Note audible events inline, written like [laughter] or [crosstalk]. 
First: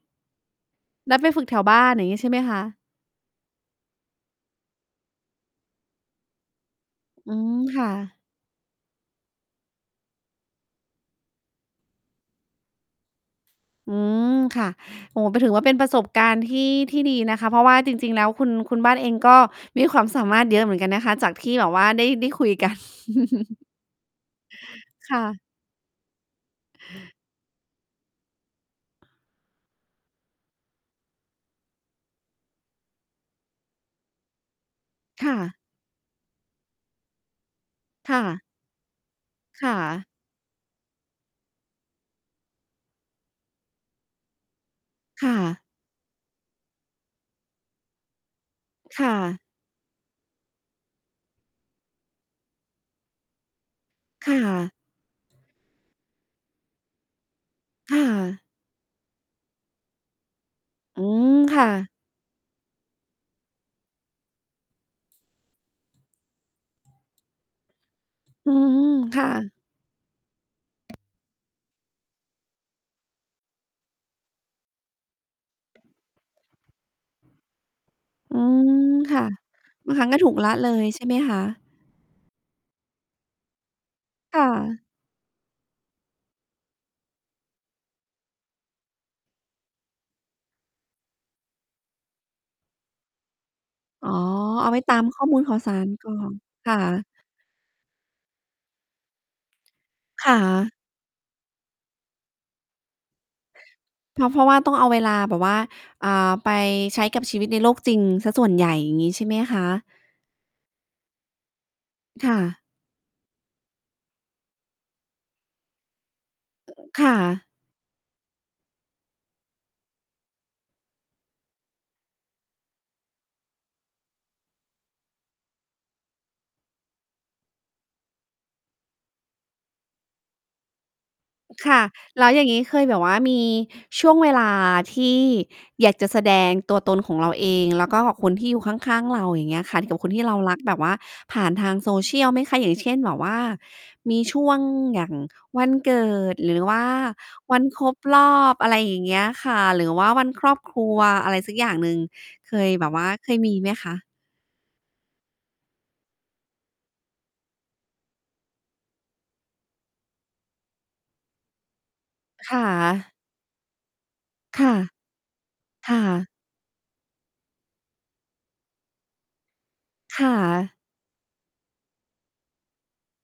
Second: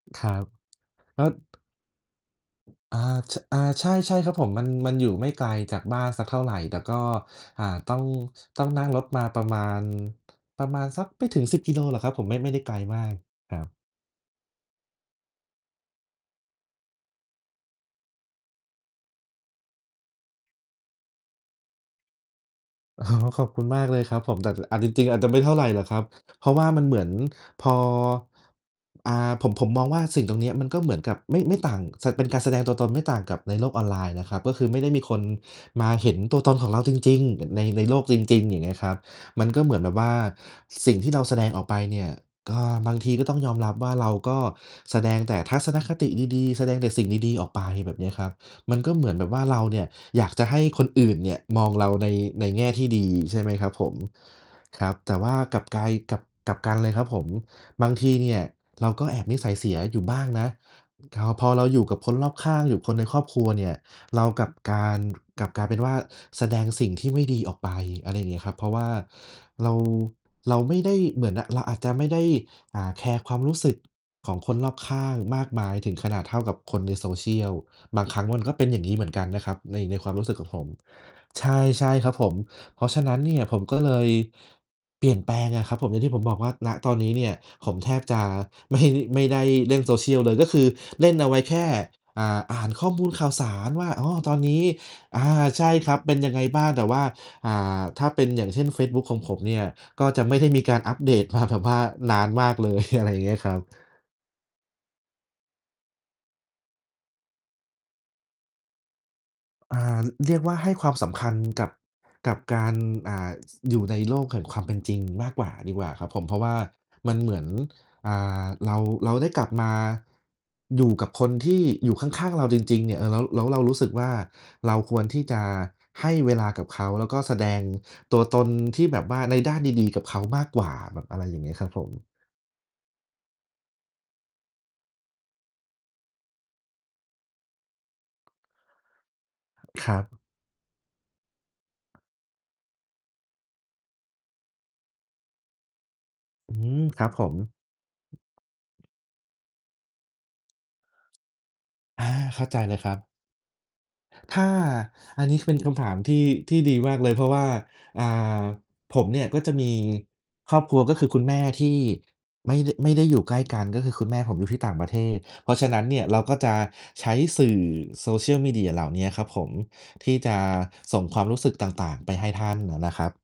ครับ นัแลด้ไว ปฝึกแถวบ้าน อย่างงี้ใช่ไหมคะ? อา ช อา ใช่ ๆ ครับผม มัน มันอยู่ไม่ไกลจากบ้านสักเท่าไร แต่ก็ อืม อ่า ค่ต้อง ะ ต้องนั่งรถมาประมาณ ประมาณสักไม่ถึง 10 กิโลหรอกครับผม ไม่ ไม่ได้ไกลมากครับ อืม ค่ะ โอ้โฮ ไปถือว่าเป็นประสบการณ์ที่ ที่ดีนะคะ เพราะว่าจริง ๆ แล้วคุณ คุณบ้านเองก็มีความสามารถเยอะเหมือนกันนะคะ จากที่แบบว่าได้ ได้คุย กัน อ๋อ ขอบคุ[chuckles] ณมากเลยครับผม แต่ ล อาจจริง ๆ คอา่จจะะ ไม่เท่าไรหรอกครับ เพราะว่ามันเหมือนพอ อ่า ผม ผมมองว่า สิ่งตรงเนี้ยมันก็เหมือนกับ ไม่ ไม่ต่างสะ เป็นการแสดงตัวตนไม่ต่างกับในโลกออนไลน์นะครับ ก็คือไม่ได้มีคนค่ะ มาเห็นตัวตนของเราจริง ๆ อย่างใน ในโลกคจ่ริะ ง ๆ อย่างเงี้ยครับ มันก็คเห่มือนแบบวะ ่าสิ่งที่เราแสดงออกไปเนี่ย ก็บางทีก็ต้องยอมรับว่าเราก็แสดงคแ่ต่ทัะ ศนคติดี ๆ แสดงแต่สิ่งดี ๆ ออกไปแบบเนี้ยครับ มันก็คเหม่ือนแบะ บว่าเราเนี่ย อยากจะให้คนอื่นเนี่ยมองเราใน ในแง่ที่ดี ใช่ไหมครับผม ค่ะ ครับ แต่ว่ากลับกาย กลับ กลับกันเลยครับผม บาคง่ทีเนี่ะ ยเราก็แอบนิสัยเสียอยู่บ้างนะ อืคอ ม พอคเร่าอยูะ ่กับคนรอบข้าง อยู่กับคนในครอบครัวเนี่ย เรากับการ กลับกลายเป็นว่าแสดงสิ่งที่ไม่ดีออกไป อะไรอย่างเงี้ยคอืร้ับ เพอราะวฮ่ืา อ ค่ะ เรา เราไม่ได้เหมือนน่ะ เราอาจจะไม่ได้ อ่า แคร์ความรู้สึกของคนรอบข้างมากมายถึงขนาดเท่ากับคนใน social บางครั้งอืมันก็เป็นม อย่างงี้เหมือนคก่ะ ันนะครับ ใน บาในงครคั้วงามก็รูถู้สึกกขลองะผเม ลย ใช่ไหมคะ? ใช่ ๆ ครับผม เพราะฉะนั้นเนี่ย ผมก็เลยค่ะ เปลี่ยนแปลงอะครับผม อย่างที่ผมบอกว่า ณ ตอนนี้เนี่ย ผมแทบจะ ไม่ ไม่ได้เล่น social เลย ก็คือเล่นเอาไว้แค่ อ่า อ่านข้อมูลข่าวสารว่า ออ้๋อ อ ตอนนี้ เอาไว้ตามขอ้อา มูลข่าใวช่สาครรับ กเ่ปอ็นยันงไงบ้าคง ่แต่ว่ะ า อ่า ถ้าเป็น อย่างเช่น เฟซบุ๊กของผมเนี่ย ก็จะคไ่ม่ได้มีะ การอัปเดตมา แบบว่า นานมากเลย [chuckles] อะไรอย่างเงี้ยครับ เพราะ เพราะว่า ต้องเอาเวลาแบบว่า อ่า ไปใช้กับชีวิตในโลกจริงเสียส่วนใหญ่ อย่างนี้ ใช่ไหมคอะ? ่า ร เรียกว่าให้ความสำคัญกับ คกั่บกะ าร อ่า ส อยู่ในโลกแห่งความเป็นจริงมากกว่าดีกว่าครับผม เพราะว่าค่มันเหมือะ น อ่า เรา เราได้กลับมา อยู่กับคนที่อยู่ข้าง ๆ เราจริง ๆ เนี่ย เออ แล้ว แล้วเรารู้สึกว่า เราควรที่จะให้เวลากับเขา แล้วก็แสดงตัวตนที่แบบว่าในด้านดี ๆ กับเขามากกว่า แบบ อะไรอย่างเงี้ยครัคบ่ผะ ม แล้วอย่างงี้เคยแบบว่ามีช่วงเวลาที่อยากจะแสดงตัวตนของเราเอง แล้วก็กับคนที่อยู่ข้าง ๆ เรา อย่างเงี้ยค่ะ ทคี่รกัับคบ นที่เรารักแบบว่าผ่านทาง social ไหมคะ? อย่างเช่น แบบว่ามีช่วงอย่างวันเกิด หรอืือว่ม าครับผม วันครบรอบ อะไรอย่างเงี้ยค่ะ หรือว่าวันครอบครัวอะไรสักอย่างหนึ่ง อา เข้าเใคจเย ลยแคบรบัวบ ่าเคยมีไหมคะ? ถ้า อันนี้เป็นคำถามที่ ที่ดีมากเลย เพราะว่า อ่า ผมเนี่ยก็จะมีครอบครัว ก็คือคุณแม่ที่ไมค่ ่ด ไม่ได้ะ อยู่ใกล้กัน ก็คือคุณแม่ผมอยู่ทีค่ต่่าะ งประเทศ เพราะฉะนั้นคเน่ี่ย เราะ ก็จะใช้สื่อ social media เหล่าเนี้ยครับผม ที่คจ่ะะ ส่งความรู้สึกต่าง ๆ ไปให้ท่านน่ะนะครับ